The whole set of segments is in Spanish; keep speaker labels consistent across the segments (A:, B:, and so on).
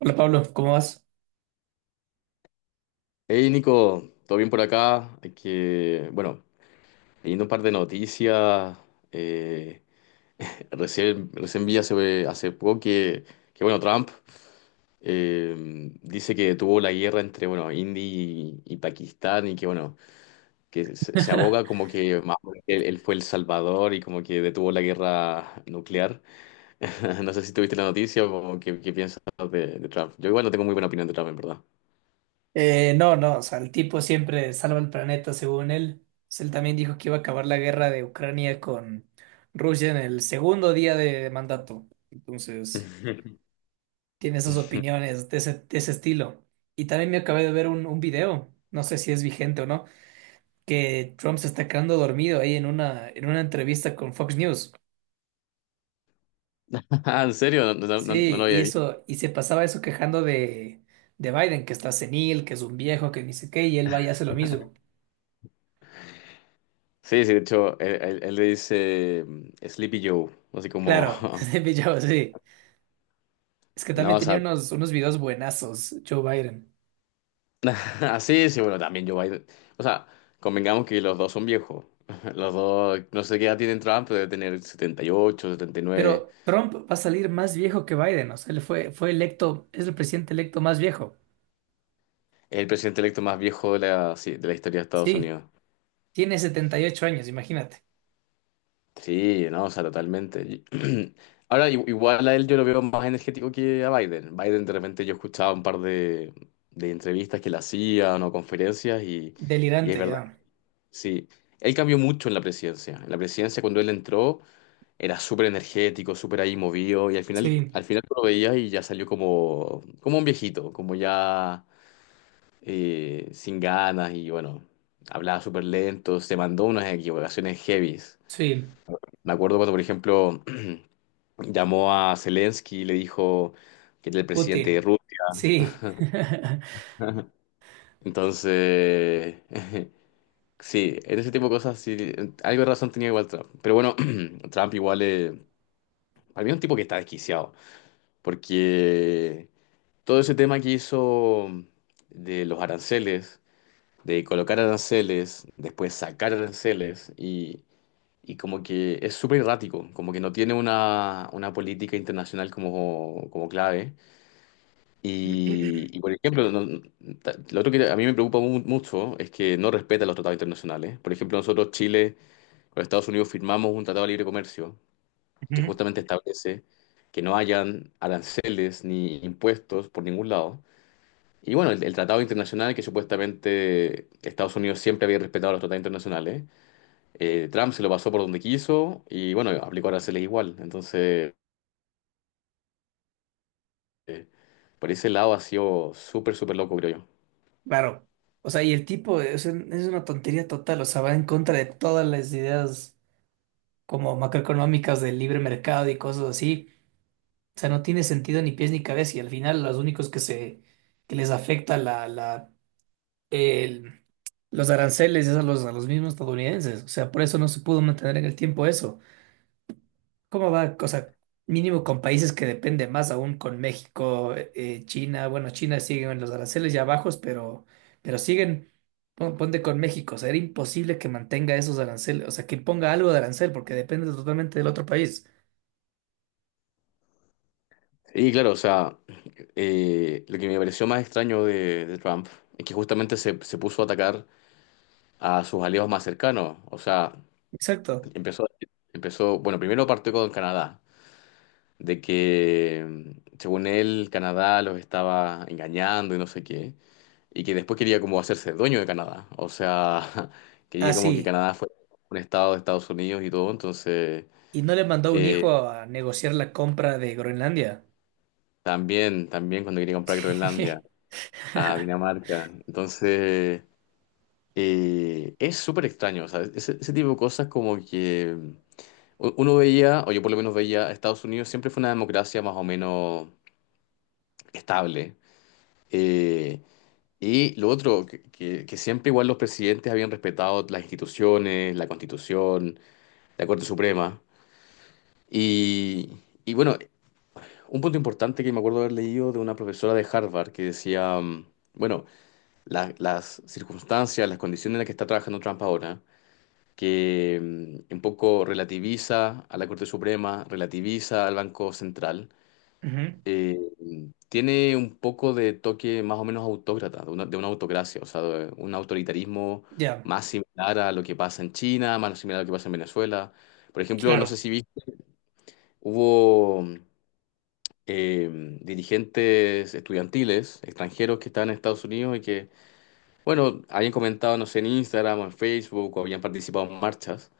A: Hola Pablo, ¿cómo vas?
B: Hey Nico, ¿todo bien por acá? Hay que, bueno, leyendo un par de noticias, eh, recién vi hace poco que, bueno, Trump eh, dice que tuvo la guerra entre, bueno, India y Pakistán y que, bueno, que se aboga como que más o menos él fue el salvador y como que detuvo la guerra nuclear. no sé si tuviste la noticia o qué piensas de Trump. Yo igual no tengo muy buena opinión de Trump, en verdad.
A: No, no, o sea, el tipo siempre salva el planeta según él. Pues él también dijo que iba a acabar la guerra de Ucrania con Rusia en el segundo día de mandato. Entonces, tiene esas opiniones de ese estilo. Y también me acabé de ver un video, no sé si es vigente o no, que Trump se está quedando dormido ahí en una entrevista con Fox News.
B: Ah, ¿en serio? No lo
A: Sí, y
B: había visto.
A: eso, y se pasaba eso quejando de Biden, que está senil, que es un viejo, que ni sé qué, y él va y hace lo mismo.
B: Sí, sí, de hecho, él le dice Sleepy Joe, así como,
A: Claro, de pillado, sí. Es que
B: no,
A: también
B: o
A: tenía
B: sea,
A: unos videos buenazos, Joe Biden.
B: así, sí, bueno, también Joe Biden. O sea, convengamos que los dos son viejos. Los dos, no sé qué edad tienen Trump, pero debe tener 78, 79,
A: Pero Trump va a salir más viejo que Biden. O sea, él fue electo, es el presidente electo más viejo.
B: Es el presidente electo más viejo de la, sí, de la historia de Estados
A: Sí,
B: Unidos.
A: tiene 78 años, imagínate.
B: Sí, no, o sea, totalmente. Y- Ahora, igual a él yo lo veo más energético que a Biden. Biden, de repente, yo escuchaba un par de entrevistas que le hacían o conferencias y es
A: Delirante
B: verdad,
A: ya.
B: que sí. Él cambió mucho en la presidencia. En la presidencia, cuando él entró, era súper energético, súper ahí movido y al final,
A: Sí,
B: al final tú lo veías y ya salió como un viejito, como ya sin ganas y bueno, hablaba súper lento, se mandó unas equivocaciones heavies.
A: sí.
B: Me acuerdo cuando, por ejemplo... llamó a Zelensky y le dijo que era el presidente de
A: Putin.
B: Rusia.
A: Sí.
B: Entonces, sí, en ese tipo de cosas sí, algo de razón tenía igual Trump. Pero bueno, Trump igual, para mí es un tipo que está desquiciado, porque todo ese tema que hizo de los aranceles, de colocar aranceles, después sacar aranceles y... Y como que es súper errático, como que no tiene una política internacional como, como clave. Y, por ejemplo, lo otro que a mí me preocupa mucho es que no respeta los tratados internacionales. Por ejemplo, nosotros, Chile, con Estados Unidos firmamos un tratado de libre comercio que
A: Ujú.
B: justamente establece que no hayan aranceles ni impuestos por ningún lado. Y bueno, el tratado internacional que supuestamente Estados Unidos siempre había respetado los tratados internacionales, Trump se lo pasó por donde quiso y bueno, aplicó aranceles igual. Entonces, eh, por ese lado ha sido súper, súper loco, creo yo.
A: Claro. O sea, y el tipo es, es una tontería total. O sea, va en contra de todas las ideas como macroeconómicas del libre mercado y cosas así. O sea, no tiene sentido ni pies ni cabeza y al final los únicos que se que les afecta el- los aranceles es a los mismos estadounidenses. O sea, por eso no se pudo mantener en el tiempo eso. ¿Cómo va? O sea, mínimo con países que depende más aún con México, China. Bueno, China siguen en los aranceles ya bajos, pero siguen ponte con México. O sea, era imposible que mantenga esos aranceles, o sea, que ponga algo de arancel porque depende totalmente del otro país.
B: Y claro, o sea... lo que me pareció más extraño de Trump es que justamente se puso a atacar a sus aliados más cercanos. O sea,
A: Exacto.
B: empezó, empezó, bueno, primero partió con Canadá, de que según él Canadá los estaba engañando y no sé qué, y que después quería como hacerse dueño de Canadá. O sea, quería como que
A: Así.
B: Canadá fuera un estado de Estados Unidos y todo. Entonces,
A: Y no le mandó un
B: eh,
A: hijo a negociar la compra de Groenlandia.
B: también cuando quería comprar Groenlandia a Dinamarca. Entonces... es súper extraño, o sea, ese tipo de cosas como que uno veía, o yo por lo menos veía, Estados Unidos siempre fue una democracia más o menos estable. Eh, y lo otro, que siempre igual los presidentes habían respetado las instituciones, la Constitución, la Corte Suprema. Y, y bueno, un punto importante que me acuerdo haber leído de una profesora de Harvard que decía, bueno, las circunstancias, las condiciones en las que está trabajando Trump ahora. Que un poco relativiza a la Corte Suprema, relativiza al Banco Central,
A: Ujú.
B: eh, tiene un poco de toque más o menos autócrata, de una autocracia, o sea, de un autoritarismo
A: Ya,
B: más similar a lo que pasa en China, más similar a lo que pasa en Venezuela. Por ejemplo, no sé
A: claro,
B: si viste, hubo dirigentes estudiantiles extranjeros que estaban en Estados Unidos y que, bueno, habían comentado, no sé, en Instagram o en Facebook o habían participado en marchas.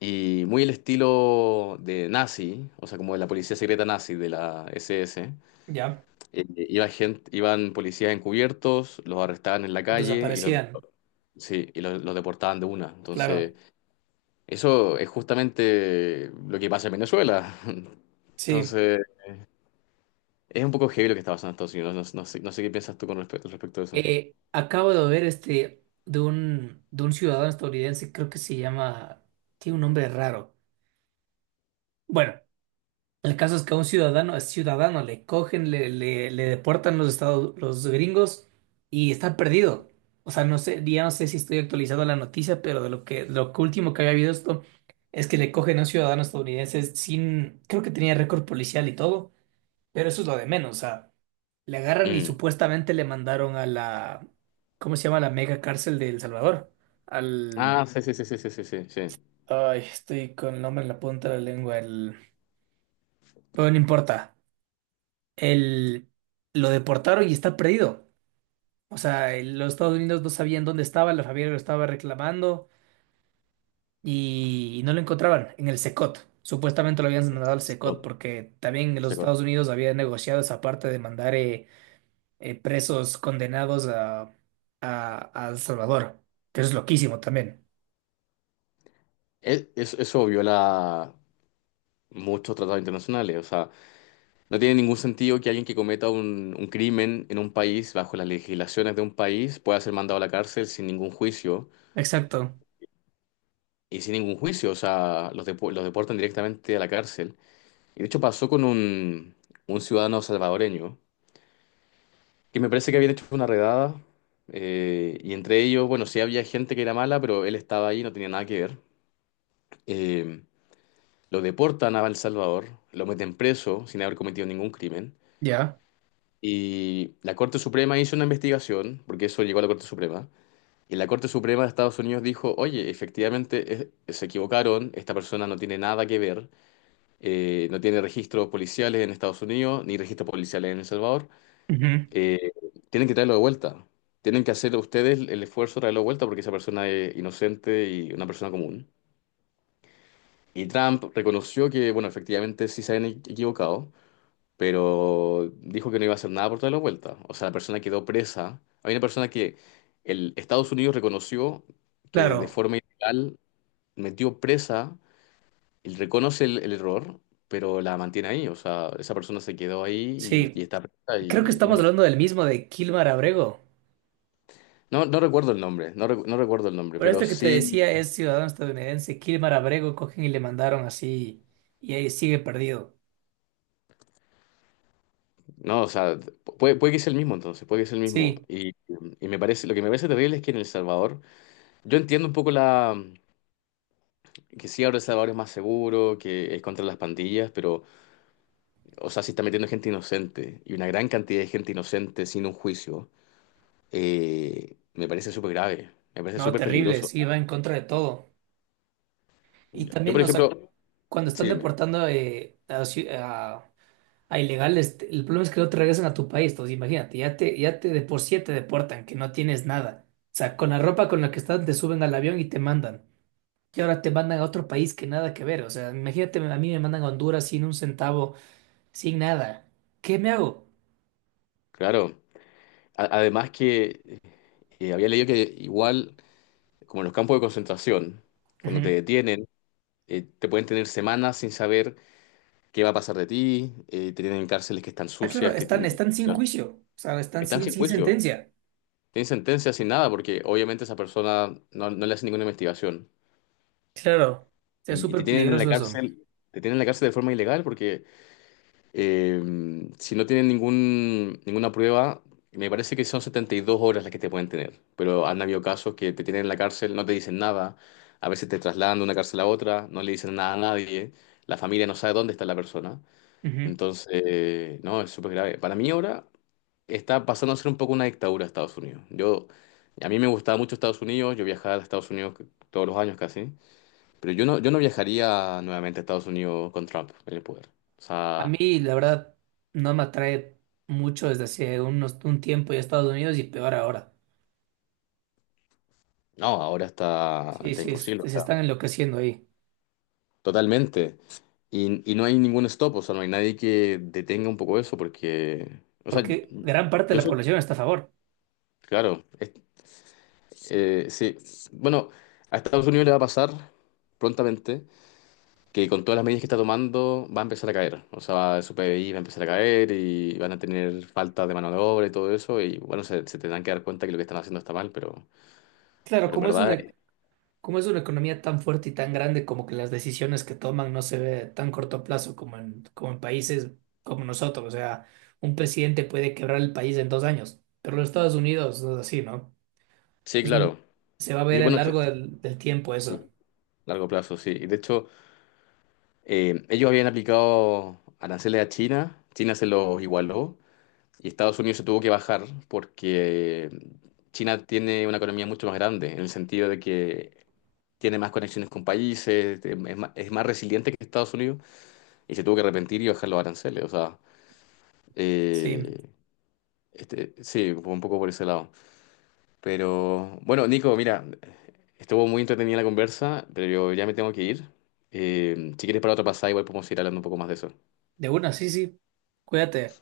B: Y muy el estilo de nazi, o sea, como de la policía secreta nazi de la SS.
A: ya.
B: Eh, iba gente, iban policías encubiertos, los arrestaban en la calle y los,
A: Desaparecían,
B: sí, y los deportaban de una. Entonces,
A: claro,
B: eso es justamente lo que pasa en Venezuela.
A: sí.
B: Entonces, es un poco heavy lo que está pasando en Estados Unidos. No, no sé qué piensas tú con respecto, a eso.
A: Acabo de ver este de un ciudadano estadounidense, creo que se llama, tiene un nombre raro. Bueno, el caso es que a un ciudadano le cogen, le deportan los estados, los gringos y está perdido. O sea, no sé, ya no sé si estoy actualizado a la noticia, pero de lo que último que había habido esto es que le cogen a un ciudadano estadounidense sin, creo que tenía récord policial y todo, pero eso es lo de menos. O sea, le agarran y
B: Mm.
A: supuestamente le mandaron a la, ¿cómo se llama? La mega cárcel de El Salvador. Al,
B: Ah, sí, sí, sí, sí, sí, sí, sí. Sí.
A: ay, estoy con el nombre en la punta de la lengua, el, bueno, no importa. el- lo deportaron y está perdido. O sea, los Estados Unidos no sabían dónde estaba, la familia lo estaba reclamando y no lo encontraban en el SECOT. Supuestamente lo habían mandado al SECOT
B: Scott,
A: porque también los
B: Scott.
A: Estados Unidos habían negociado esa parte de mandar presos condenados a El Salvador, que eso es loquísimo también.
B: Es, eso viola muchos tratados internacionales. O sea, no tiene ningún sentido que alguien que cometa un crimen en un país, bajo las legislaciones de un país, pueda ser mandado a la cárcel sin ningún juicio.
A: Exacto,
B: Y sin ningún juicio, o sea, los, los deportan directamente a la cárcel. Y de hecho pasó con un ciudadano salvadoreño, que me parece que habían hecho una redada. Y entre ellos, bueno, sí había gente que era mala, pero él estaba ahí, no tenía nada que ver. Eh, lo deportan a El Salvador, lo meten preso sin haber cometido ningún crimen.
A: ya.
B: Y la Corte Suprema hizo una investigación, porque eso llegó a la Corte Suprema, y la Corte Suprema de Estados Unidos dijo, oye, efectivamente se equivocaron, esta persona no tiene nada que ver, no tiene registros policiales en Estados Unidos, ni registros policiales en El Salvador,
A: Ujú.
B: eh, tienen que traerlo de vuelta, tienen que hacer ustedes el esfuerzo de traerlo de vuelta porque esa persona es inocente y una persona común. Y Trump reconoció que, bueno, efectivamente sí se habían equivocado. Pero dijo que no iba a hacer nada por toda la vuelta. O sea, la persona quedó presa. Hay una persona que el Estados Unidos reconoció que de
A: Claro,
B: forma ilegal metió presa, él reconoce el error, pero la mantiene ahí. O sea, esa persona se quedó ahí
A: sí.
B: y está presa
A: Creo que
B: y no
A: estamos
B: hay-
A: hablando del mismo, de Kilmar Abrego.
B: No, no recuerdo el nombre, no recuerdo el nombre,
A: Pero
B: pero
A: esto que te
B: sí,
A: decía es ciudadano estadounidense. Kilmar Abrego cogen y le mandaron así y ahí sigue perdido.
B: no, o sea, puede que sea el mismo entonces, puede que sea el mismo.
A: Sí,
B: Y me parece, lo que me parece terrible es que en El Salvador, yo entiendo un poco la, que sí ahora abre salvadores más seguro que es contra las pandillas, pero, o sea, sí está metiendo gente inocente y una gran cantidad de gente inocente sin un juicio, me parece súper grave, me parece
A: no,
B: súper
A: terrible,
B: peligroso.
A: sí, va en contra de todo. Y
B: Yo,
A: también,
B: por
A: o sea,
B: ejemplo,
A: cuando están
B: sí, dime,
A: deportando a ilegales, el problema es que no te regresan a tu país. Entonces, imagínate, ya te de por sí te deportan, que no tienes nada. O sea, con la ropa con la que estás te suben al avión y te mandan. Y ahora te mandan a otro país que nada que ver. O sea, imagínate, a mí me mandan a Honduras sin un centavo sin nada. ¿Qué me hago?
B: claro, además que había leído que igual, como en los campos de concentración, cuando te
A: Ujú.
B: detienen, te pueden tener semanas sin saber qué va a pasar de ti, te tienen en cárceles que están
A: Ah, claro,
B: sucias, que
A: están sin
B: no,
A: juicio, o sea, están
B: están
A: sin,
B: sin
A: sin
B: juicio.
A: sentencia.
B: Tienen sentencia sin nada, porque obviamente esa persona no le hace ninguna investigación.
A: Claro. O sea, es
B: Y te
A: súper
B: tienen en la
A: peligroso eso.
B: cárcel, te tienen en la cárcel de forma ilegal, porque eh, si no tienen ningún, ninguna prueba, me parece que son 72 horas las que te pueden tener. Pero han habido casos que te tienen en la cárcel, no te dicen nada, a veces te trasladan de una cárcel a otra, no le dicen nada a nadie, la familia no sabe dónde está la persona.
A: Ujú.
B: Entonces, no, es súper grave. Para mí ahora está pasando a ser un poco una dictadura Estados Unidos. Yo, a mí me gustaba mucho Estados Unidos, yo viajaba a Estados Unidos todos los años casi, pero yo no viajaría nuevamente a Estados Unidos con Trump en el poder. O
A: A
B: sea,
A: mí, la verdad, no me atrae mucho desde hace un tiempo ya Estados Unidos y peor ahora.
B: no, ahora está,
A: Sí,
B: está
A: sí,
B: imposible, o
A: se
B: sea,
A: están enloqueciendo ahí,
B: totalmente. Y no hay ningún stop, o sea, no hay nadie que detenga un poco eso, porque, o sea,
A: porque gran parte de
B: yo
A: la
B: soy,
A: población está a favor.
B: claro, sí, bueno, a Estados Unidos le va a pasar prontamente que con todas las medidas que está tomando va a empezar a caer. O sea, su PBI va a empezar a caer y van a tener falta de mano de obra y todo eso. Y bueno, se tendrán que dar cuenta que lo que están haciendo está mal,
A: Claro,
B: pero en
A: como es
B: verdad,
A: una. Como es una economía tan fuerte y tan grande, como que las decisiones que toman no se ve tan corto plazo como en países como nosotros. O sea, un presidente puede quebrar el país en 2 años, pero los Estados Unidos no es así, ¿no?
B: sí,
A: Es un-
B: claro.
A: Se va a
B: Y
A: ver a lo
B: bueno, sí,
A: largo del tiempo eso.
B: largo plazo, sí. Y de hecho, ellos habían aplicado aranceles a China, China se los igualó y Estados Unidos se tuvo que bajar porque China tiene una economía mucho más grande, en el sentido de que tiene más conexiones con países, es más resiliente que Estados Unidos. Y se tuvo que arrepentir y bajar los aranceles. O sea,
A: Sí,
B: eh, este, sí, fue un poco por ese lado. Pero bueno, Nico, mira, estuvo muy entretenida la conversa, pero yo ya me tengo que ir. Si quieres para otra pasada, igual podemos ir hablando un poco más de eso.
A: de una, sí, sí. Cuídate.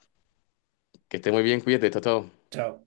B: Que esté muy bien, cuídate, chao, chao.
A: Chao.